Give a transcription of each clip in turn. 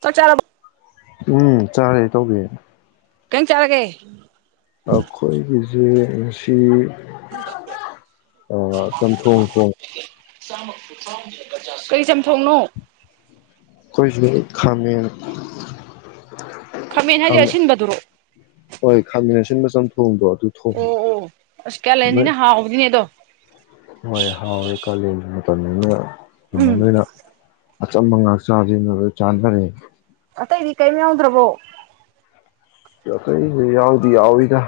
ꯆꯥꯛ ꯆꯥꯔ ꯎꯝ ꯆꯥꯔꯦ ꯇꯧꯒꯦ ꯀꯩ ꯍꯤꯡꯖꯥꯡ ꯆꯥꯔꯒꯦ ꯑꯈꯣꯏ ꯕꯤꯖꯦ ꯉꯁꯤ ꯆꯝꯊꯣꯡ ꯊꯣꯡ ꯀꯔꯤ ꯆꯝꯊꯣꯡꯅꯣ ꯑꯩꯈꯣꯏꯁꯤ ꯈꯥꯃꯦꯟ ꯈꯥꯃꯦꯟ ꯍꯥꯏꯁꯦ ꯑꯁꯤꯟꯕꯗꯨꯔꯣ ꯍꯣꯏ ꯈꯥꯃꯤꯟꯅ ꯑꯁꯤꯟꯕꯆꯝ ꯊꯣꯡꯗꯣꯦ ꯑꯣ ꯑꯣ ꯑꯁ ꯀꯌꯥ ꯂꯩꯅꯤꯅꯦ ꯍꯥꯎꯥꯎꯗꯤꯅꯦ ꯑꯦꯗꯣ ꯑꯗꯨꯅꯤꯅ ꯏꯃꯅꯅ ꯑꯆꯝꯕ ꯉꯥꯛ ꯆꯁꯤ ꯃ ꯆꯥꯟꯅꯔꯦ ꯑꯠꯇ ꯏ ꯀꯩꯃꯤ ꯌꯥꯎꯗ꯭ꯔꯕꯣ ꯌꯥꯎꯗꯤ ꯌꯥꯎꯏꯗ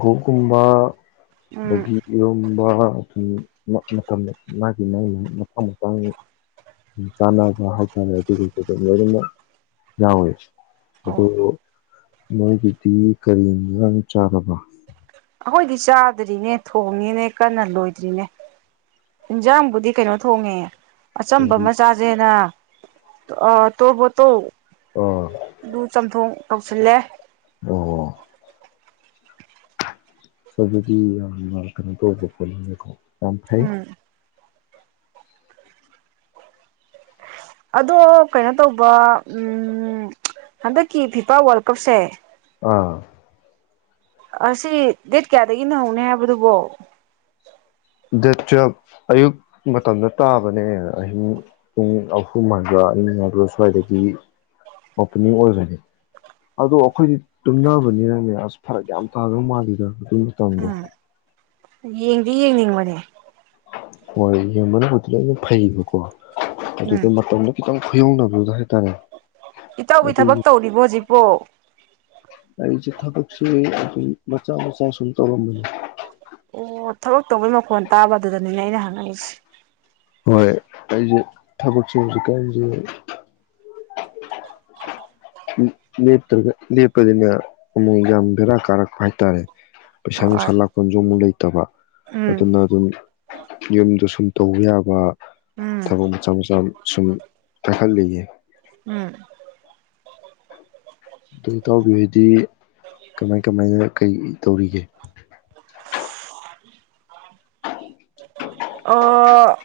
ꯒꯣ ꯀꯨꯝꯕ ꯎꯝ ꯑꯗꯒꯤ ꯌꯣꯟꯕ ꯑꯗꯨꯝ ꯃꯇꯝ ꯃꯥꯒꯤ ꯃꯥꯅ ꯃꯇꯥꯡ ꯃꯥꯡ ꯆꯥꯟꯅꯕ ꯍꯥꯏꯇꯥꯔꯦ ꯑꯗꯨꯒꯒꯤꯨꯝꯕꯗꯣ ꯂꯣꯏꯅꯃꯛ ꯌꯥꯎꯋꯦ ꯑꯣ ꯑꯗꯨꯗꯣ ꯃꯗꯤ ꯀꯔꯤꯅꯤ ꯆꯥꯔꯕ ꯑꯩꯈꯣꯏꯗꯤ ꯆꯥꯗ꯭ꯔꯤꯅꯦ ꯊꯣꯡꯉꯅꯦ ꯀꯟꯅ ꯂꯣꯏꯗ꯭ꯔꯤꯅꯦ ꯏꯟꯖꯥꯡꯕꯨꯗꯤ ꯀꯩꯅꯣ ꯊꯣꯡꯉꯦ ꯑꯆꯝꯕ ꯀꯔꯤ ꯑꯃ ꯆꯥꯥꯁꯦꯅ ꯑ ꯇꯕꯨꯠꯇꯣ ꯑꯥ ꯑꯗꯨꯨ ꯆꯝꯊꯣꯡ ꯇꯧꯁꯤꯜꯂꯦ ꯁꯣ ꯑꯗꯨꯗꯤ ꯌꯥꯝꯅ ꯀꯩꯅꯣ ꯇꯧꯕ ꯄꯣꯠꯂꯝꯃꯦꯀꯣ ꯇꯝꯐꯩ ꯎꯝ ꯑꯗꯣ ꯀꯩꯅꯣ ꯇꯧꯕ ꯎꯝ ꯍꯗ ꯀ ꯐꯤꯄꯥ ꯋꯥ ꯀꯁꯦ ꯑꯥ ꯑꯁꯤ ꯗꯦꯠ ꯀꯌꯥꯗꯒꯤꯅ ꯍꯧꯅꯤ ꯍꯥꯏꯕꯗꯨꯕꯣ ꯗꯦꯠ ꯇꯨꯌꯦꯦꯜꯐ ꯑꯌꯨꯛ ꯃꯇꯝꯗ ꯇꯥꯕꯅꯦ ꯑꯍꯤꯡ ꯄꯨꯡ ꯑꯍꯨꯝ ꯍꯥꯏꯕ꯭ꯔꯥ ꯑꯅꯤ ꯍꯥꯏꯥꯏꯕ꯭ꯔꯥ ꯁ꯭ꯋꯥꯏꯗꯒꯤ ꯑꯣꯄꯅꯤꯡ ꯑꯣꯏꯕꯅꯦ ꯑꯗꯣ ꯑꯩꯈꯣꯏꯗꯤ ꯇꯨꯝꯅꯕꯅꯤꯅꯅꯦ ꯑꯁ ꯐꯔꯛ ꯌꯥꯝ ꯇꯥꯗꯧ ꯃꯥꯜꯂꯤꯗ ꯑꯗꯨ ꯃꯇꯝꯗꯣ ꯎꯝ ꯌꯦꯡꯗꯤ ꯌꯦꯡꯅꯤꯡꯕꯅꯦ ꯍꯣꯏ ꯌꯦꯡꯕꯅꯕꯨꯗꯤ ꯂ ꯑꯗꯨꯝ ꯐꯩꯌꯦꯕꯀꯣ ꯑꯗꯨꯗꯣ ꯃꯇꯝꯗ ꯈꯤꯇꯪ ꯌꯧꯅꯅꯕꯗꯥ ꯏꯇꯧꯒꯤ ꯊꯕꯛ ꯇꯧꯔꯤꯕꯣ ꯍꯧꯖꯤꯛ ꯑꯣ ꯑꯩꯁꯦ ꯊꯕꯛꯁꯨ ꯑꯗꯨꯝ ꯃꯆꯥ ꯃꯆꯥ ꯁꯨꯝ ꯇꯧꯔꯝꯝꯕꯅꯤ ꯑꯣ ꯊꯕꯛ ꯇꯧꯕꯩ ꯃꯈꯣꯟ ꯇꯥꯕ ꯑꯗꯨꯗꯅꯤꯅꯦ ꯑꯩꯅ ꯍꯪꯉꯛꯏꯁꯦ ꯍꯣꯏ ꯑꯩꯁꯦ ꯊꯕꯛꯁꯦ ꯍꯧꯖꯤꯛꯀꯥꯟꯁꯦ ꯦꯇ꯭ꯔꯒ ꯂꯦꯞꯄꯅꯤꯅ ꯑꯃꯨꯛ ꯌꯥꯝ ꯕꯦꯔꯥ ꯀꯥꯔꯛꯄ ꯍꯥꯏꯇꯥꯔꯦ ꯄꯩꯁꯥ ꯅꯨꯡꯁꯥ ꯍꯣꯏ ꯂꯥꯀ ꯌꯨꯝ ꯃꯨ ꯂꯩ ꯐꯠꯇꯕ ꯎꯝ ꯑꯗꯨꯅ ꯑꯗꯨꯝ ꯌꯨꯝꯗ ꯁꯨꯝ ꯇꯧꯕ ꯌꯥꯕ ꯎꯝ ꯊꯕꯛ ꯃꯆꯥ ꯃꯆꯥ ꯁꯨꯝ ꯈꯜꯂꯤꯌꯦ ꯎꯝ ꯑꯗꯨ ꯏꯇꯥꯎꯕꯤ ꯍꯥꯏꯗꯤ ꯀꯃꯥꯏ ꯀꯃꯥꯏꯅ ꯀꯩ ꯇꯧꯔꯤꯒꯦ ꯑꯣ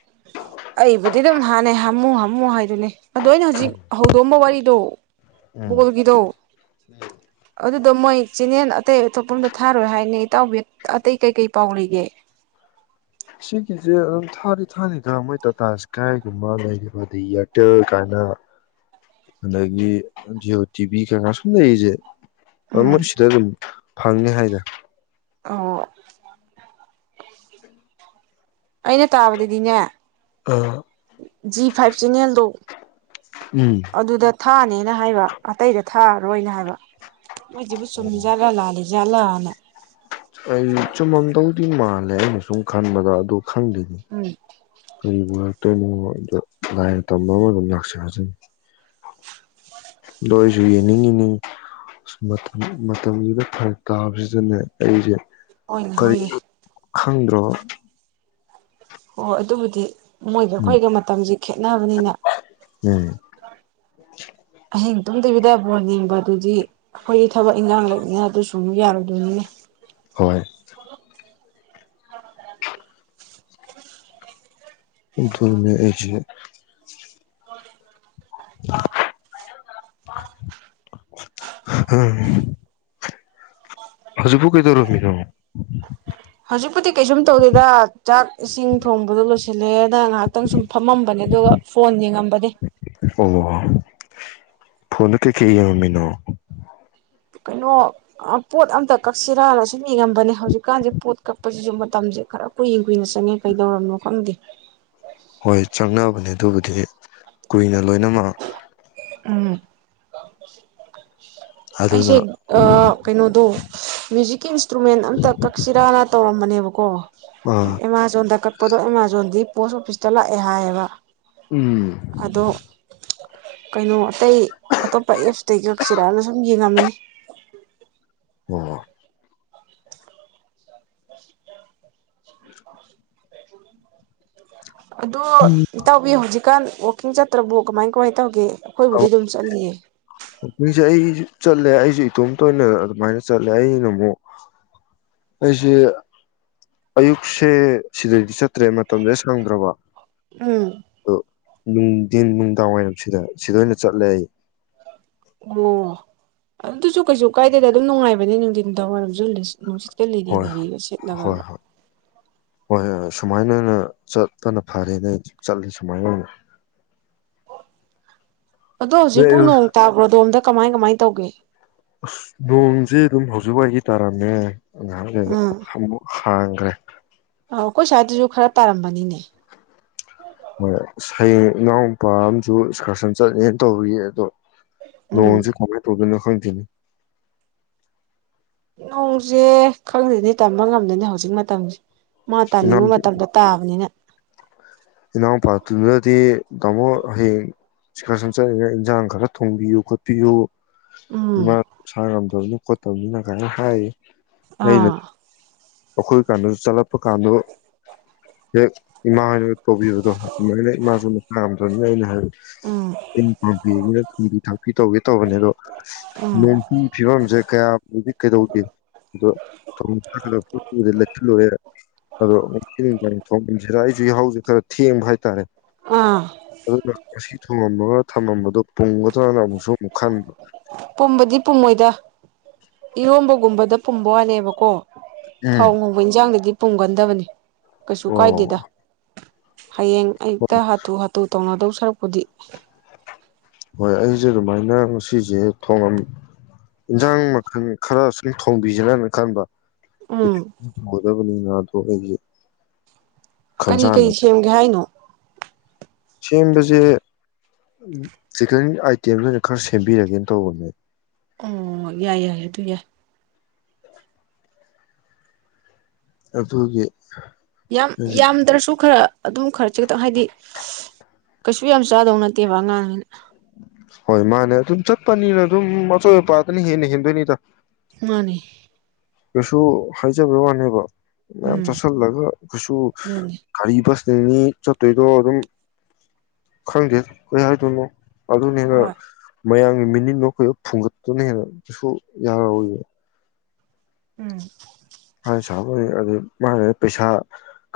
ꯑꯩꯕꯨꯗꯤ ꯑꯗꯨꯝ ꯍꯥꯟꯅꯩ ꯍꯥꯝꯃꯨ ꯍꯥꯝꯃꯨ ꯍꯥꯏꯗꯨꯅꯦ ꯑꯗꯣ ꯑꯩꯅ ꯍꯧꯖꯤꯛ ꯍꯧꯗꯣꯛꯑꯝꯕ ꯋꯥꯔꯤꯗꯣ ꯎꯝ ꯕ‌ꯣꯜꯒꯤꯗꯣ ꯑꯗꯨꯗꯣ ꯃꯣꯏ ꯆꯦꯅꯦꯟ ꯑꯇꯩ ꯑꯇꯣꯞꯄ ꯑꯃꯗ ꯊꯥꯔꯣꯏ ꯍꯥꯏꯅ‌ꯦ ꯏꯇꯥꯎꯕꯤ ꯑꯇꯩ ꯀꯩ ꯀꯩ ꯄꯥꯎ ꯂꯩꯒꯦ ꯁꯤꯒꯤꯁꯦ ꯑꯗꯨꯝ ꯊꯥꯗꯤ ꯊꯥꯅꯤꯗ ꯃꯣꯏ ꯇꯥꯇꯥ ꯏꯁꯀꯥꯏꯒꯨꯝꯕ ꯂꯩꯔꯤꯕ ꯑꯗꯩ ꯏꯌꯥꯔꯇꯦꯜ ꯀꯥꯏꯅ ꯑꯗꯒꯤ ꯖꯤꯌꯑꯣ ꯇꯤꯚꯤ ꯀꯥꯏꯅ ꯁꯨꯝ ꯂꯩꯔꯤꯁꯦ ꯃꯍꯨꯠ ꯎꯝ ꯁꯤꯗ ꯑꯗꯨꯝ ꯐꯪꯅꯤ ꯍꯥꯏꯗ ꯑꯣ ꯑꯩꯅ ꯇꯥꯕꯗꯗꯤꯅꯦ ꯑꯥ ꯖꯤ ꯐꯥꯏꯚ ꯆ‌ꯦꯅꯦꯜꯗꯣ ꯑꯗꯨꯗ ꯊꯥꯅꯦꯅ ꯍꯥꯏꯕ ꯑꯇꯩꯗ ꯊꯥꯔꯣꯏꯅ ꯍꯥꯏꯕ ꯃꯣꯏꯁꯤꯕꯨꯨ ꯑꯣ ꯆꯨꯝꯃꯤꯖꯥꯠꯂ ꯂꯥꯜꯂꯤ ꯖꯠꯂꯅ ꯑꯩ ꯆꯨꯝꯃꯝꯗꯧꯗꯤ ꯃꯥꯜꯂꯦ ꯑꯩꯅ ꯁꯨꯝ ꯈꯟꯕꯗ ꯑꯗꯨ ꯎꯝ ꯀꯔꯤꯕꯨ ꯑꯣꯏꯔꯛꯇꯣꯏꯅꯣ ꯑꯗ‌ꯣ ꯂꯥꯏꯅ ꯇꯝꯕ ꯑꯃ ꯑꯗꯨꯝ ꯂꯥꯛꯆꯔꯖꯅꯤ ꯑꯗ‌ꯣ ꯑꯩꯁꯨ ꯌꯦꯡꯅꯤꯡꯉꯤꯅ‌ꯦ ꯃꯇꯝ ꯃꯇꯝꯁꯤꯗ ꯐꯔꯛ ꯇꯥꯕꯁꯤꯗꯅꯦ ꯑꯩꯁꯦ ꯍ‌ꯣꯏꯅꯦ ꯍ‌ꯣꯏꯅꯦ ꯀꯔꯤꯅꯣ ꯈꯪꯗ꯭ꯔꯣ ꯍꯣꯏ ꯑꯗꯨꯕꯨꯗꯤ ꯃꯣꯏꯒ ꯑꯩꯈꯣꯏꯒ ꯃꯇꯝꯁꯤ ꯈꯦꯠꯅꯕꯅꯤꯅ ꯎꯝ ꯑꯍꯤꯡ ꯇꯣꯝ ꯇꯤꯕꯤꯗ ꯕꯣꯜ ꯌꯦꯡꯕꯗꯨꯗꯤ ꯑꯩꯈꯣꯏꯒꯤ ꯊꯕꯛ ꯏꯟꯈꯥꯡ ꯂꯩꯕꯅꯤꯅ ꯑꯗꯨꯁꯨ ꯃꯨꯛ ꯌꯥꯔꯣꯏꯗꯩꯅꯤꯅꯦ ꯍꯣꯏ ꯑꯗꯨꯅ‌ꯦ ꯑꯩꯁ‌ꯦ ꯑꯥ ꯍꯧꯖꯤꯛꯕꯨꯨ ꯀꯩꯗꯧꯔꯝꯃꯤꯅ‌ꯣ ꯍꯧꯖꯤꯛꯄꯨꯗꯤ ꯀꯩꯁꯨꯝ ꯇꯧꯗꯦꯗ ꯆꯥꯛ ꯏꯁꯤꯡ ꯊꯣꯡꯕꯗꯣ ꯂꯣꯏꯁꯤꯜꯂꯦꯅ ꯉꯥꯏꯍꯥꯛꯇꯪ ꯁꯨꯝ ꯐꯝꯃꯝꯕꯅꯦ ꯑꯗꯨꯒ ꯐꯣꯟ ꯌꯦꯡꯉꯝꯕꯅꯦ ꯑꯣ ꯐꯣꯟꯗ ꯀꯩꯀꯩ ꯌꯦꯡꯉꯝꯃꯤꯅꯣ ꯀꯩꯅꯣ ꯄꯣꯠ ꯑꯝꯇ ꯀꯛꯁꯤꯔꯅ ꯁꯨꯝ ꯌꯦꯡꯉꯝꯕꯅꯦ ꯍꯧꯖꯤꯛꯀꯥꯟꯁꯦ ꯄꯣꯠ ꯀꯛꯄꯁꯤꯁꯨ ꯃꯇꯝꯁꯦ ꯈꯔ ꯀꯨꯏꯅ ꯀꯨꯏꯅ ꯆꯪꯉꯦ ꯀꯩꯗꯧꯔꯕꯅꯣ ꯈꯪꯗꯦ ꯍꯣꯏ ꯆꯪꯅꯕꯅꯦ ꯑꯗꯨꯕꯨꯗꯤ ꯀꯨꯏꯅ ꯂꯣꯏꯅꯃꯛ ꯎꯝ ꯑꯗꯨꯅ ꯑꯩꯁꯦ ꯀꯩꯅꯣꯗꯣ ꯃ꯭ꯌꯨꯖꯤꯛꯀꯤ ꯏꯟꯁꯇ꯭ꯔꯨꯃꯦꯟ ꯑꯝꯇ ꯀꯛꯁꯤꯔꯥꯅ ꯇꯧꯔꯝꯕꯅꯦꯕ ꯔꯨꯀꯣ ꯑ ꯑꯦꯃꯥꯖꯣꯟꯗ ꯀꯛꯄꯗꯣ ꯑꯃꯥꯃꯥꯖꯣꯟꯒꯤ ꯄꯣꯁ ꯑꯣꯐꯤꯁꯇ ꯂꯥꯛꯑꯦ ꯍꯥꯏꯌꯦꯕ ꯎꯝ ꯑꯗꯣ ꯀꯩꯅꯣ ꯑꯇꯩ ꯑꯇꯣꯞꯄ ꯑꯦꯞꯁꯇ ꯀꯛꯁꯤꯔꯛꯑꯒ ꯁꯨꯝ ꯌꯦꯡꯉꯝꯃꯤꯅꯤ ꯑꯣ [unintelligible] ꯑꯣ ꯇꯧꯕꯤꯌꯨ ꯍꯧꯖꯤꯛ ꯀꯥꯟ ꯋꯀꯤꯡ ꯆꯠꯇ꯭ꯔꯕꯨ ꯀꯃꯥꯏ ꯀꯃꯥꯏꯅ ꯇꯧꯒꯦ ꯑꯩꯈꯣꯏꯕꯨꯗꯤ ꯑꯗꯨꯝ ꯆꯠꯂꯤꯌꯦ ꯑꯅꯤꯁ ꯆꯜ ꯑꯩꯁꯨ ꯏꯇꯣꯝꯇꯣꯏꯅ ꯑꯗꯨꯃꯥꯏꯅ ꯆꯠꯂꯦ ꯑꯩꯅ ꯑꯃꯨꯛ ꯑꯩꯁꯦ ꯑꯌꯨꯛꯁꯦ ꯁꯤꯗꯩꯗꯤ ꯆꯠꯇ꯭ꯔꯦ ꯃꯇꯝꯁꯦ ꯁꯪꯗ꯭ꯔꯕ ꯎꯝ ꯑꯗꯣ ꯅꯨꯡꯊꯤꯟ ꯅꯨꯡꯗꯥꯡꯋꯥꯏꯔꯝꯁꯤꯗ ꯁꯤꯗ ꯑꯣꯏꯅ ꯆꯠꯂꯦ ꯑꯩ ꯑꯣ ꯑꯗꯨꯁꯨ ꯀꯩꯁꯨ ꯀꯥꯏꯗꯦꯗ ꯑꯗꯨꯝ ꯅꯨꯡꯉꯥꯏꯕꯅꯦ ꯅꯨꯡꯊꯤꯟ ꯊ ꯋꯥꯏꯔꯝꯁꯨ ꯅꯨꯡꯠ ꯍꯦꯛꯇ ꯂꯤꯔꯤ ꯍꯣꯏ ꯂꯤꯅꯤꯒ ꯁꯦꯠꯂꯕ ꯍꯣꯏ ꯍꯣꯏ ꯍꯣꯏ ꯍꯣꯏꯣꯏ ꯁꯨꯃꯥꯏꯅ ꯑꯣꯏꯅ ꯆꯄꯅ ꯐꯔꯦ ꯅ ꯆꯠꯂꯦ ꯁꯨꯃꯥꯏꯅ ꯑꯣꯏꯅ ꯑꯗꯣ ꯍꯧꯖꯤꯛꯄꯨ ꯑꯣꯏꯅ ꯅꯣꯡ ꯇꯥꯕ꯭ꯔꯣꯗꯣ ꯑꯝꯇ ꯀꯃꯥꯏ ꯀꯃꯥꯏ ꯇꯧꯒꯦ ꯑꯁ ꯅꯣꯡꯁꯦ ꯑꯗꯨꯝ ꯍꯧꯖꯤꯛ ꯋꯥꯏꯒꯤ ꯇꯥꯔꯝꯃꯦ ꯑꯥꯡꯦꯃ ꯎꯝ ꯐꯥꯡꯈ꯭ꯔꯦ ꯑ ꯑꯩꯈꯣꯏ ꯁ꯭ꯋꯥꯏꯗꯁꯨ ꯈꯔ ꯇꯥꯔꯝꯕꯅꯤꯅꯦ ꯍꯣꯏ ꯍꯌꯦꯡ ꯏꯅꯥꯎ ꯅꯨꯄꯥ ꯑꯃꯁꯨ ꯑꯦꯛꯁꯀꯔꯁꯟ ꯆꯠꯅꯦꯅ ꯇꯧꯕꯌꯦ ꯑꯗꯣ ꯎꯝ ꯂꯣꯟꯁꯦ ꯀꯃꯥꯏꯅ ꯇꯧꯗꯣꯏꯅꯣ ꯀ ꯊꯅ ꯅꯣꯡꯁꯦ ꯈꯪꯗꯅꯤ ꯇꯝꯕ ꯉꯝꯗꯣꯏꯅꯤ ꯍꯧꯖꯤꯛ ꯃꯇꯝꯁꯦ ꯃꯥ ꯏꯅꯥꯎ ꯇꯥꯅꯤꯡꯕ ꯃꯇꯝꯗ ꯇꯥꯕꯅꯤꯅ ꯏꯅꯥꯎꯄꯥꯗꯨꯨꯗꯗꯤ ꯇꯥꯃꯣ ꯍꯌꯦꯡ ꯆꯤꯀꯔ ꯁꯟ ꯆꯠꯂꯒ ꯏꯟꯖꯥꯡ ꯈꯔ ꯊꯣꯡꯕꯤꯌꯨ ꯈꯣꯠꯄꯤꯌꯨ ꯎꯝ ꯏꯃ ꯁꯉ ꯇꯧꯅꯤ ꯈꯣꯠꯇꯧꯅꯤꯅ ꯀꯥꯏꯅ ꯍꯥꯏꯔꯤ ꯑꯩꯅ ꯑꯥ ꯑꯩꯈꯣꯏ ꯀꯥꯟꯗꯁꯨ ꯆꯠꯂꯛꯄ ꯀꯥꯟꯗ ꯍꯦꯛ ꯏꯃꯥ ꯍꯅ ꯇꯧꯕꯤꯕꯗꯣ ꯑꯗꯨꯃꯥꯏꯅ ꯏꯃꯥꯁꯨꯅ ꯄꯥꯝꯗꯕꯅꯤꯅ ꯑꯩꯅ ꯍꯥꯏꯕꯦ ꯎꯝ ꯇꯤꯟ ꯄꯥꯝꯕꯤꯅꯤꯅ ꯊꯨꯝꯕꯤ ꯊꯥꯛꯄꯤ ꯇꯧꯒꯦ ꯇꯧꯕꯅꯦ ꯑꯗꯣ ꯎꯝ ꯌꯦꯟꯁꯤ ꯐꯤꯕꯝꯁꯦ ꯀꯌꯥꯕꯨꯗꯤꯛ ꯀꯩꯗꯧꯗꯦ ꯊꯂꯒꯗꯤ ꯂꯩꯁꯤꯜꯂꯨꯔꯦ ꯑꯗꯣ ꯉ ꯊꯣꯡꯁꯤꯔ ꯑꯩꯁꯨꯖ ꯈꯔ ꯊꯦꯡꯕ ꯍꯥꯏꯇꯥꯔꯦ ꯑꯥ ꯑꯗꯨꯅ ꯉꯁꯤ ꯊꯣꯡꯉ ꯊꯝꯃꯝꯕꯗꯨꯣ ꯄꯨꯡꯒꯗ꯭ꯔꯅ ꯑꯃꯨꯛꯁꯨ ꯑꯃꯨꯛ ꯈꯟꯕ ꯄꯨꯝꯕꯗꯤ ꯄꯨꯝꯃꯣꯏꯗ ꯏꯔꯣꯝꯕꯒꯨꯝꯕꯗ ꯄꯨꯝꯕ ꯋꯥꯠꯂꯦꯕꯀꯣ ꯊꯥꯎ ꯎꯝ ꯉꯣꯡꯕꯅꯤꯁꯦ ꯑꯪꯗꯗꯤ ꯄꯨꯡꯒꯟꯗꯕꯅꯤ ꯀꯩꯁꯨ ꯀꯥꯏꯗꯦꯗ ꯑꯣ ꯍꯌꯦꯡ ꯑꯌꯨꯛꯇ ꯍꯥꯊꯨ ꯍꯥꯊꯨ ꯇꯧꯅꯗꯧꯁ ꯈꯔꯛꯄꯨꯗꯤ ꯍꯣꯏ ꯑꯩꯁꯦ ꯑꯗꯨꯃꯥꯏꯅ ꯉꯁꯤꯁꯦ ꯊꯣꯡꯉꯝ ꯏꯟꯁꯥꯡ ꯃꯈꯜ ꯈꯔ ꯁꯨꯝ ꯊꯣꯡꯕꯤꯁꯦꯅꯅ ꯈꯟꯕ ꯎꯝ ꯃꯖꯕꯅꯤ ꯉ ꯇꯉꯒꯤ ꯀꯔꯤ ꯀꯔꯤ ꯁꯦꯝꯒꯦ ꯍꯥꯏꯅꯣ ꯁꯦꯝꯕꯁꯦ ꯆꯤꯀꯟ ꯑꯥꯏꯇꯦꯝ ꯑꯣꯏꯅ ꯈꯔ ꯁꯦꯝꯕꯤꯔꯒꯦꯅ ꯇꯧꯕꯅꯦ ꯑꯣ ꯌꯥꯏ ꯌꯥꯏ ꯑꯗꯨ ꯌꯥꯏ ꯑꯕꯨꯒꯤ ꯌꯥꯝ ꯌꯥꯝꯗ꯭ꯔꯁꯨ ꯈꯔ ꯑꯗꯨꯝ ꯈꯔ ꯈꯤꯛꯇꯪ ꯍꯥꯏꯗꯤ ꯀꯩꯁꯨ ꯌꯥꯝ ꯆꯥꯗꯧ ꯅꯠꯇꯦꯕ ꯑꯉꯥꯡꯅꯤꯅ ꯍꯣꯏ ꯃꯥꯅꯦ ꯑꯗꯨꯝ ꯆꯠꯄꯅꯤꯅ ꯑꯗꯨꯝ ꯑꯆꯣꯏ ꯑꯄꯥꯇꯅ ꯍꯦꯟꯅ ꯍꯦꯟꯗꯣꯏꯅꯤꯗ ꯃꯥꯅꯦ ꯀꯩꯁꯨ ꯍꯥꯏꯖꯕ ꯋꯥꯅꯦꯕ ꯃ ꯎꯝ ꯆꯁ ꯂ ꯀꯁꯨ ꯑꯗꯨꯅꯤ ꯀꯒꯥꯔꯤꯕꯁ ꯆꯦꯡꯅꯤ ꯆꯥꯇꯨꯔꯤꯗꯣ ꯑꯗꯨꯝ ꯈꯪꯗꯦ ꯀꯔꯤ ꯍꯥꯏꯗꯣꯏꯅꯣ ꯑꯗꯨ ꯑꯗꯨꯅꯦꯔ ꯍꯣꯏ ꯃꯌꯥꯝꯒꯤ ꯃꯤꯅꯤꯗꯣ ꯑꯩꯈꯣꯏ ꯐꯨꯡꯒꯠꯇꯨꯅ ꯍꯦꯟꯅ ꯀꯁꯨ ꯌꯥꯔꯏ ꯎꯝ ꯍꯥꯏ ꯁꯥꯕꯅꯤ ꯑꯗꯨ ꯃꯥꯅ ꯄꯩꯁꯥ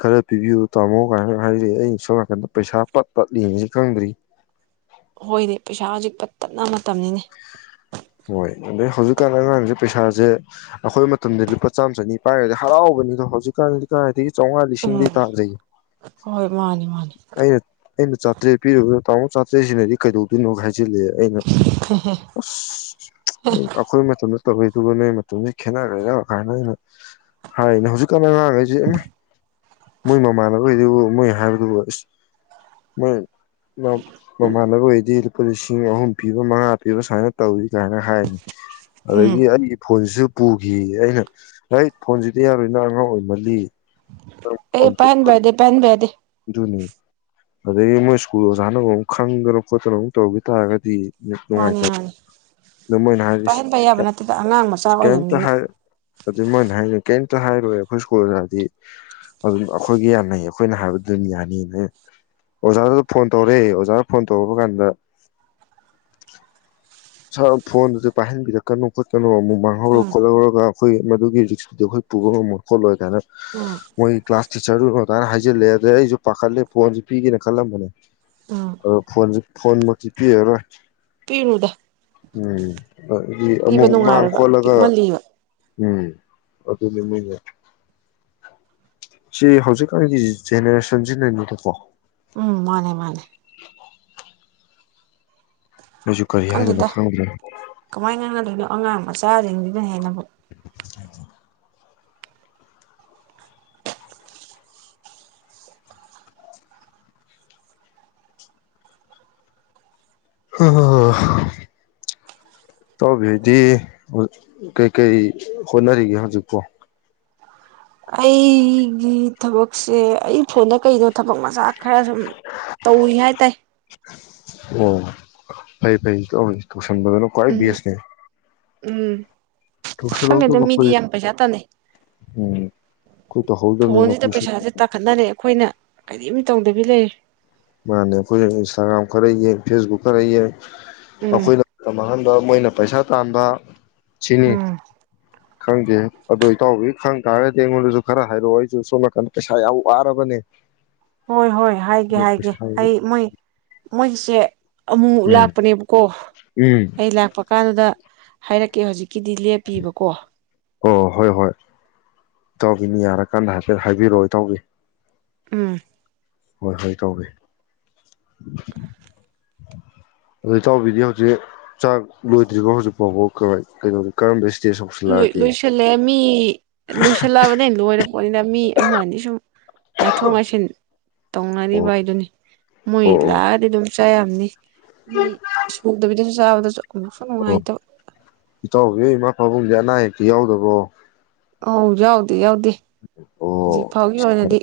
ꯈꯔ ꯄꯤꯕꯤꯌꯨ ꯇꯥꯝꯃꯣ ꯀꯥꯏꯅ ꯍꯥꯏꯔꯛꯑꯦ ꯑꯩꯅ ꯁꯝ ꯅꯥꯀꯟꯗ ꯄꯩꯁꯥ ꯄꯠ ꯄꯠꯂꯤꯉꯁꯤ ꯈꯪꯗ꯭ꯔꯤ ꯍꯣꯏꯅꯦ ꯄꯩꯁꯥ ꯍꯧꯖꯤꯛ ꯄ ꯇꯠꯅ ꯃꯇꯝꯅꯤꯅꯦ ꯍꯣꯏ ꯑꯗꯩ ꯍꯧꯖꯤꯛꯀꯥꯟ ꯑꯉꯥꯡꯁꯦ ꯄꯩꯁꯥꯁꯦ ꯑꯩꯈꯣꯏ ꯃꯇꯝꯗ ꯂꯨꯄꯥ ꯆꯥꯝꯃ ꯆꯅꯤ ꯄꯥꯏꯔꯗꯤ ꯍꯔꯥꯎꯕꯅꯤꯗꯣ ꯍꯧꯖꯤꯛꯀꯥꯟꯗꯤ ꯀꯥꯏꯗꯒꯤ ꯆꯥꯝꯃꯉꯥ ꯎꯝ ꯂꯤꯁꯤꯡꯗꯤ ꯇꯥꯖꯩ ꯍꯣꯏ ꯃꯥꯅꯤ ꯃꯥꯅꯤ ꯑꯩꯅ ꯑꯩꯅ ꯆꯥꯇ꯭ꯔꯦꯠ ꯄꯤꯨꯗꯣ ꯇꯥꯃꯣ ꯆꯥꯇ꯭ꯔꯦꯠꯁꯤꯅꯗꯤ ꯀꯩꯗꯧꯗꯣꯏꯅꯣ ꯍꯥꯏꯦ ꯆ ꯁꯤꯜꯂꯤꯑꯦ ꯑꯩꯅ ꯑꯁ ꯑ ꯑꯩꯈꯣꯏ ꯃꯇꯝꯗ ꯇꯧꯈꯩꯗꯨꯒ ꯅꯣꯏ ꯃꯇꯝꯁꯦ ꯈꯦꯠꯅꯈ ꯌꯥꯝꯉ ꯀꯥꯟꯗ ꯑꯩꯅ ꯍꯥꯏꯅꯦ ꯍꯧꯖꯤꯛꯀꯥꯟ ꯑꯉꯥꯡꯈꯩꯁꯦ ꯃꯣꯏ ꯃꯃꯥꯟꯅꯕꯩꯗꯨꯕꯨ ꯃꯣꯏ ꯍꯥꯏꯕꯗꯨꯕꯨ ꯑꯁ ꯍ ꯃꯃꯅꯕꯨ ꯑꯣꯏ ꯗꯤ ꯂꯨꯄꯥ ꯂꯤꯁꯤꯡ ꯑꯍꯨꯝ ꯄꯤꯕ ꯃꯉꯥ ꯄꯤꯕ ꯁꯨꯃꯥꯏꯅ ꯇꯧꯏ ꯀꯥꯏꯅ ꯍꯥꯏꯅꯤ ꯎꯝ ꯑꯗꯒꯤ ꯑꯩꯒꯤ ꯐꯣꯟꯁꯤꯁꯨ ꯄꯨꯈꯤ ꯑꯩꯅ ꯍꯣꯏ ꯐꯣꯟꯁꯤꯗꯤ ꯌꯥꯔꯣꯏꯅ ꯑꯉꯥꯡ ꯑꯣꯏꯃꯜꯂꯤ ꯑꯦ ꯄꯟꯕꯗꯦ ꯄꯟꯕ ꯌꯥꯗꯦ ꯖꯅꯤ ꯑꯗꯒꯤ ꯃꯣꯏ ꯁ꯭ꯀꯨꯜ ꯑꯣꯖꯥꯅ ꯑꯃꯨꯛ ꯈꯪꯗꯅ ꯈꯣꯠꯇꯅ ꯑꯃꯨꯛ ꯇꯧꯒꯤ ꯇꯥꯔꯒꯗꯤ ꯃꯥꯅꯤ ꯅꯨꯡꯉꯥꯏꯇꯕ ꯃꯥꯅꯤ ꯑꯗꯨ ꯃꯣꯏꯅ ꯍꯥꯏꯔꯤ ꯏꯁ ꯄꯥꯏꯍꯟꯕ ꯌꯥꯕ ꯅꯠꯇꯦꯗ ꯑꯉꯥꯡ ꯃꯆꯥ ꯀꯩꯝꯇ ꯑꯣꯏꯔꯤꯕꯅꯤꯅ ꯍꯥꯏ ꯑꯗꯨ ꯃꯣꯏꯅ ꯍꯥꯏꯖꯤ ꯀꯩꯝꯇ ꯍꯥꯏꯔꯣꯏ ꯑꯈꯣꯏ ꯁ꯭ꯀꯨꯜ ꯑꯣꯖꯥꯗꯤ ꯑꯗꯨꯝ ꯑꯈꯣꯏꯒꯤ ꯌꯥꯅꯩ ꯑꯈꯣꯏꯅ ꯍꯥꯏꯕ ꯗꯨꯝ ꯌꯥꯅꯤꯅ ꯑꯣꯖꯥꯗꯨꯗ ꯐꯣꯟ ꯇꯧꯔꯦ ꯑꯣꯖꯥ ꯐꯣꯟ ꯇꯧꯔꯛꯄ ꯀꯥꯟꯗ ꯁꯥꯔ ꯐꯣꯟꯗꯨꯗꯤ ꯄꯥꯏꯍꯟꯕꯤꯔꯛꯀꯅꯨ ꯈꯣꯠꯀꯅꯨ ꯑꯃꯨꯛ ꯃꯥꯡꯍꯧꯔ ꯎꯝ ꯈꯣꯠꯂꯒ ꯈꯣꯏ ꯃꯗꯨꯒꯤ ꯔꯤꯛꯇꯨꯗꯤ ꯑꯈꯣꯏ ꯄꯨꯕ ꯉꯝꯃꯣꯏ ꯈꯣꯠꯂꯣꯏ ꯀꯥꯏꯅ ꯎꯝ ꯃꯣꯏ ꯀ꯭ꯂꯥꯁ ꯇꯤꯆꯔꯗꯨ ꯑꯗꯥꯏꯅ ꯍꯥꯏꯖꯜꯂꯦ ꯑꯗꯩ ꯑꯩꯖꯨ ꯄꯥꯈꯠꯂꯦ ꯐꯣꯟꯖꯤ ꯄꯤꯒꯦꯅ ꯈꯜꯂꯝꯕꯅꯦ ꯎꯝ ꯑꯗꯣ ꯐꯣꯟꯖꯤ ꯐꯣꯟꯃꯛꯇꯤ ꯄꯤꯔꯔꯣꯏ ꯄꯤꯔꯨꯅꯨꯗ ꯎꯝ ꯑꯗꯒꯤ ꯄꯤꯕ ꯑꯃꯨꯛ ꯃꯥꯡ ꯅꯨꯡꯉꯥꯏꯔꯣꯏꯕ ꯈꯣꯠꯂꯒ ꯄꯤꯛꯃꯜꯂꯤꯕ ꯎꯝ ꯑꯗꯨꯅꯤ [unintelligible] ꯁꯤ ꯍꯧꯖꯤꯛꯀꯥꯟꯒꯤ ꯖꯦꯅꯦꯔꯦꯁꯟꯖꯤꯅꯅꯤꯗꯀꯣ ꯎꯝ ꯃꯥꯅꯦ ꯃꯥꯅꯦ ꯑꯩꯖꯨ ꯀꯔꯤ ꯍꯥꯢꯗꯣꯏꯅꯣ ꯈꯪꯗꯦꯗ ꯈꯪꯗꯔ꯭ꯦ ꯀꯃꯥꯏꯅ ꯉꯥꯡꯅꯗꯣꯏꯅꯣ ꯑꯉꯥꯡ ꯃꯆꯥꯖꯤꯡꯖꯤꯅ ꯍꯦꯟꯅꯕꯨ [unintelligible] ꯑ ꯏꯇꯥꯎꯕꯤꯗꯤ ꯀꯩꯀꯩ ꯍꯣꯠꯅꯔꯤꯒꯦ ꯍꯧꯖꯤꯛꯄꯣ ꯑꯩꯒꯤ ꯊꯕꯛꯁꯦ ꯑꯩ ꯐꯣꯟꯗ ꯀꯩꯗ ꯊꯕꯛ ꯃꯆꯥ ꯈꯔ ꯁꯨꯝ ꯇꯧꯔꯤ ꯍꯥꯏ ꯇꯥꯏ ꯑꯣ ꯐꯩ ꯐꯩ ꯁꯪꯕꯗꯅ ꯈꯋ꯭ꯥꯏ ꯎꯝ ꯕꯦꯁ ꯅꯦ ꯎꯝ ꯈꯪꯗꯦꯗ ꯃꯤꯗꯤ ꯑꯩꯈꯣꯏ ꯌꯥꯝ ꯄꯩꯁꯥ ꯇꯥꯟꯅꯩ ꯎꯝ ꯑꯩꯈꯣꯏ ꯇꯧꯍꯧꯗꯕꯅꯤꯅ ꯐꯣꯟꯖꯤꯗ ꯑꯩꯈꯣꯏꯁꯨ ꯄꯩꯁꯥꯖꯦ ꯇꯥꯈꯠꯅꯔꯦ ꯑꯈꯣꯏꯅ ꯀꯔꯤꯝ ꯇꯧꯗꯕꯤ ꯂꯩ ꯃꯥꯥꯟꯅꯦ ꯈꯣꯏꯅ ꯏꯟꯁꯇꯥꯒ꯭ꯔꯥꯝ ꯈꯔ ꯌꯦꯡ ꯐꯦꯁꯕꯨꯛ ꯈꯔ ꯌꯦꯡ ꯎꯝ ꯑꯈꯣꯏꯅ ꯇꯝ ꯃꯥꯡꯍꯟ ꯑ ꯃꯣꯏꯅ ꯄꯩꯁꯥ ꯇꯥꯟꯕ ꯁꯤꯅꯤ ꯎꯝ ꯈꯪꯗꯦ ꯑꯗꯣ ꯏꯇꯥꯎꯕꯤ ꯈꯪ ꯇꯥꯔꯒꯗꯤ ꯑꯩꯉꯣꯟꯗꯖꯨ ꯈꯔ ꯍꯥꯏꯔꯛꯑꯣ ꯑꯩꯖꯨ ꯁꯣꯝ ꯅꯥꯀꯟꯗ ꯄꯩꯁꯥ ꯌꯥꯝ ꯋꯥꯔꯕꯅꯦ ꯍꯣꯏ ꯍꯣꯏ ꯍꯥꯏꯒꯦ ꯍꯥꯏ ꯄꯩꯁꯥ ꯍꯥꯏꯒꯦ ꯑꯩ ꯃꯣꯏ ꯃꯣꯏꯒꯤꯁꯦ ꯑꯃꯨꯛ ꯎꯝ ꯂꯥꯛꯄꯅꯦꯕꯀꯣ ꯎꯝ ꯑꯩ ꯂꯥꯛꯄ ꯀꯥꯟꯗꯨꯗ ꯍꯥꯏꯔꯛꯀꯦ ꯍꯧꯖꯤꯛ ꯀꯤꯗꯤ ꯂꯦꯞꯄꯤꯕꯀꯣ ꯑꯣ ꯍꯣꯏ ꯍꯣꯏ ꯏꯇꯥꯎꯕꯤꯅꯤ ꯌꯥꯔ ꯀꯥꯟꯗ ꯍꯥꯏꯐꯦꯠ ꯍꯥꯏꯕꯤꯔꯛꯑꯣ ꯏꯇꯥꯎꯕꯤ ꯎꯝ ꯍꯣꯏ ꯍꯣꯏ ꯇꯧꯒꯦ ꯑꯗꯨ ꯇꯥꯎꯕꯤꯗꯤ ꯍꯧꯖꯤꯛ ꯆꯥꯛ ꯂꯣꯏꯗ꯭ꯔꯤꯔꯤꯕꯣ ꯍꯧꯖꯤꯛ ꯐꯥꯎꯕ ꯀꯧ ꯀꯔꯝꯕ ꯏꯁꯇꯦꯖ ꯂ ꯌꯧꯁꯤꯜꯂꯛꯑꯒꯦ ꯂꯣꯏꯁꯜꯂꯦ ꯃꯤ ꯂꯣꯏꯁꯜꯂꯛꯑꯕꯅꯦ ꯂꯣꯏꯔꯕ ꯑꯩꯈꯣꯅꯤꯅ ꯃꯤ ꯑꯃꯅꯤ ꯑꯅꯤ ꯁꯨꯝ ꯉꯥꯏꯊꯣꯛ ꯉꯥꯏꯁꯤꯟ ꯇꯧꯅꯔꯤꯕ ꯑꯣ ꯍꯥꯏꯗꯨꯅꯤ ꯃꯣꯏ ꯑꯣ ꯑꯣ ꯂꯥꯛꯑꯗꯤ ꯑꯗꯨꯝ ꯄꯆꯥꯥ ꯌꯥꯝꯅꯤ ꯃꯤ ꯁꯨꯗꯕꯤꯗꯁꯨ ꯆꯥꯕꯗꯁꯨ ꯑꯃꯨꯛꯁꯨ ꯑꯣ ꯅꯨꯡꯉꯥꯏꯇꯕ ꯨ ꯌꯥꯎꯗꯕꯣ ꯍꯧ ꯌꯎꯗꯤ ꯌꯎꯗꯤ ꯍꯧꯖꯤꯛ ꯑꯣ ꯐꯥꯎꯒꯤ ꯑꯣꯏꯅꯗꯤ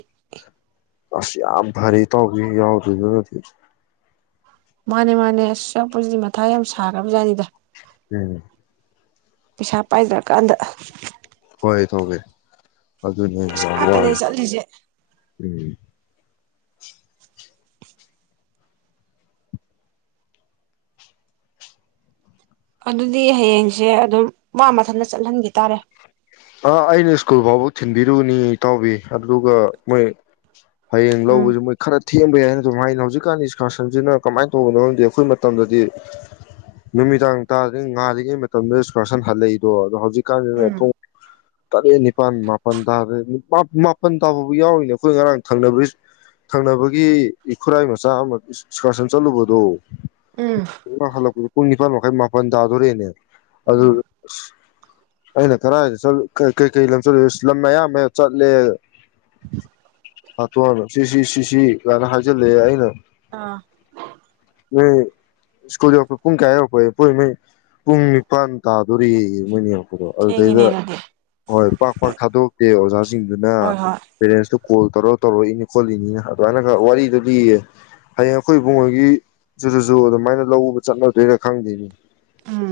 ꯑꯁ ꯌꯥꯝ ꯐꯔꯤ ꯇꯧꯒ ꯌꯥꯎꯗꯗ ꯃꯥꯅꯦ ꯃꯥꯅꯦ ꯑꯁ ꯆꯞꯄꯁꯤꯗꯤ ꯃꯊꯥ ꯌꯥꯝ ꯁꯥꯈ꯭ꯔꯕꯖꯥꯠꯅꯤꯗ ꯎꯝ ꯄꯩꯁꯥ ꯄꯥꯏꯖꯔꯀꯥꯟꯗ ꯍꯣꯏ ꯊꯣꯛꯒꯦ ꯑꯗꯨ ꯑꯗꯨꯅꯦ ꯄꯩꯁꯥ ꯉꯥꯛꯇꯅꯦ ꯌꯥꯏ ꯆꯠꯂꯤꯁꯦ ꯎꯝ ꯑꯗꯨꯗꯤ ꯍꯌꯦꯡꯁꯦ ꯑꯗꯨꯝ ꯋꯥ ꯃꯊꯟꯇ ꯆꯠꯍꯟꯈꯤ ꯇꯥꯔꯦ ꯑꯥ ꯑꯩꯅ ꯁ꯭ꯀꯨꯜ ꯐꯥꯎꯕ ꯊꯤꯟꯕꯤꯔꯨꯕꯅꯤ ꯏ ꯇꯥꯎꯕꯤ ꯑꯗꯨꯒ ꯃꯣꯏ ꯍꯌꯦꯡ ꯎꯝ ꯂꯧꯕꯁꯦ ꯃꯣꯏ ꯈꯔ ꯊꯦꯝꯕ ꯌꯥꯏꯅ ꯑꯗꯨꯝ ꯍꯥꯏꯅ ꯍꯧꯖꯤꯛꯀꯥꯟꯗꯤ ꯏꯁꯀꯥꯔꯁꯟꯁꯤꯅ ꯀꯃꯥꯏꯅ ꯇꯧꯕꯅꯣꯗꯤ ꯑꯩꯈꯣꯏ ꯃꯇꯝꯗꯗꯤ ꯅꯨꯃꯤꯗꯥꯡ ꯇꯥꯗꯔꯤꯉꯩ ꯉꯥꯜꯂꯤꯔꯤꯉꯩ ꯃꯇꯝꯗ ꯏꯁꯀꯔꯁꯟ ꯍꯜꯂꯛꯏꯗꯣ ꯑꯗꯣ ꯍꯧꯖꯤꯛ ꯎꯝ [unintelligible] ꯇꯔꯦꯠ ꯅꯤꯄꯥꯜ ꯃꯥꯄꯜ ꯇꯥꯔꯦ ꯃꯥꯄꯜ ꯇꯥꯕꯕꯨ ꯌꯥꯎꯔꯤꯅꯦ ꯑꯩꯈꯣꯏ ꯉꯔꯥꯡꯅꯕ ꯊꯪꯅꯕꯒꯤ ꯈꯨꯔꯥꯏ ꯃꯆꯥ ꯑꯃ ꯑꯦꯛꯁꯀꯔꯁꯟ ꯆꯠꯂꯨꯕꯗꯣ ꯎꯝ ꯍꯜꯂꯛꯄꯗꯣ ꯄꯨꯡ ꯅꯤꯄꯥꯟ ꯃꯈꯥꯏ ꯃꯥꯄꯜ ꯇꯥꯗꯣꯔꯛꯦꯅꯦꯕ ꯎꯝ ꯑꯗꯨ ꯍꯅ ꯀꯗꯥꯥꯏꯗꯠꯂ ꯀꯩꯀꯩ ꯂꯝ ꯆꯠꯂꯨꯦ ꯂꯝ ꯑꯌꯥꯝꯕ ꯆꯠꯂꯦ ꯍꯥꯇꯣꯟꯅ ꯁꯤꯁꯤ ꯁꯤꯁꯤ ꯀꯥꯏꯅ ꯍꯥꯏꯖꯤꯜꯂꯛꯑꯦ ꯑꯩꯅ ꯑꯥ ꯅꯣꯏ ꯁ꯭ꯀꯨꯜ ꯌꯧꯔꯛꯄ ꯄꯨꯡ ꯀꯌꯥ ꯌꯧꯔꯛꯄꯦ ꯄꯣꯏ ꯅꯣꯏ ꯄꯨꯡ ꯅꯤꯄꯥꯟ ꯇꯥꯗꯣꯔꯤ ꯃꯣꯏꯅ ꯌꯧꯔꯛꯄꯗꯣ ꯊꯦꯡꯉꯤꯅꯦ ꯑꯗꯨꯗꯩꯗ ꯑꯗꯨꯗꯤ ꯍꯣꯏ ꯄꯥꯛ ꯄꯥꯛ ꯊꯥꯗꯣꯛꯇꯦ ꯑꯣꯖꯥꯅ ꯁꯤꯡꯗꯨꯅ ꯍꯣꯏ ꯍꯣꯏ ꯄꯦꯔꯦꯟꯇ ꯀꯣꯜ ꯇꯧꯔꯒ ꯇꯧꯔꯛꯏꯅꯤ ꯈꯣꯠꯂꯤꯅꯤꯅ ꯑꯗꯨꯃꯥꯏꯅ ꯈꯔ ꯋꯥꯔꯤꯗꯨꯗꯤꯌꯦ ꯍꯌꯦꯡ ꯑꯩꯈꯣꯏ ꯏꯕꯨꯡꯉꯣꯏꯒꯤꯁꯤꯗꯁꯨ ꯑꯗꯨꯃꯥꯏꯅ ꯂ ꯎꯕ ꯆꯠꯅꯗꯣꯏꯔꯥ ꯈꯪꯗꯣꯏꯅꯤ ꯎꯝ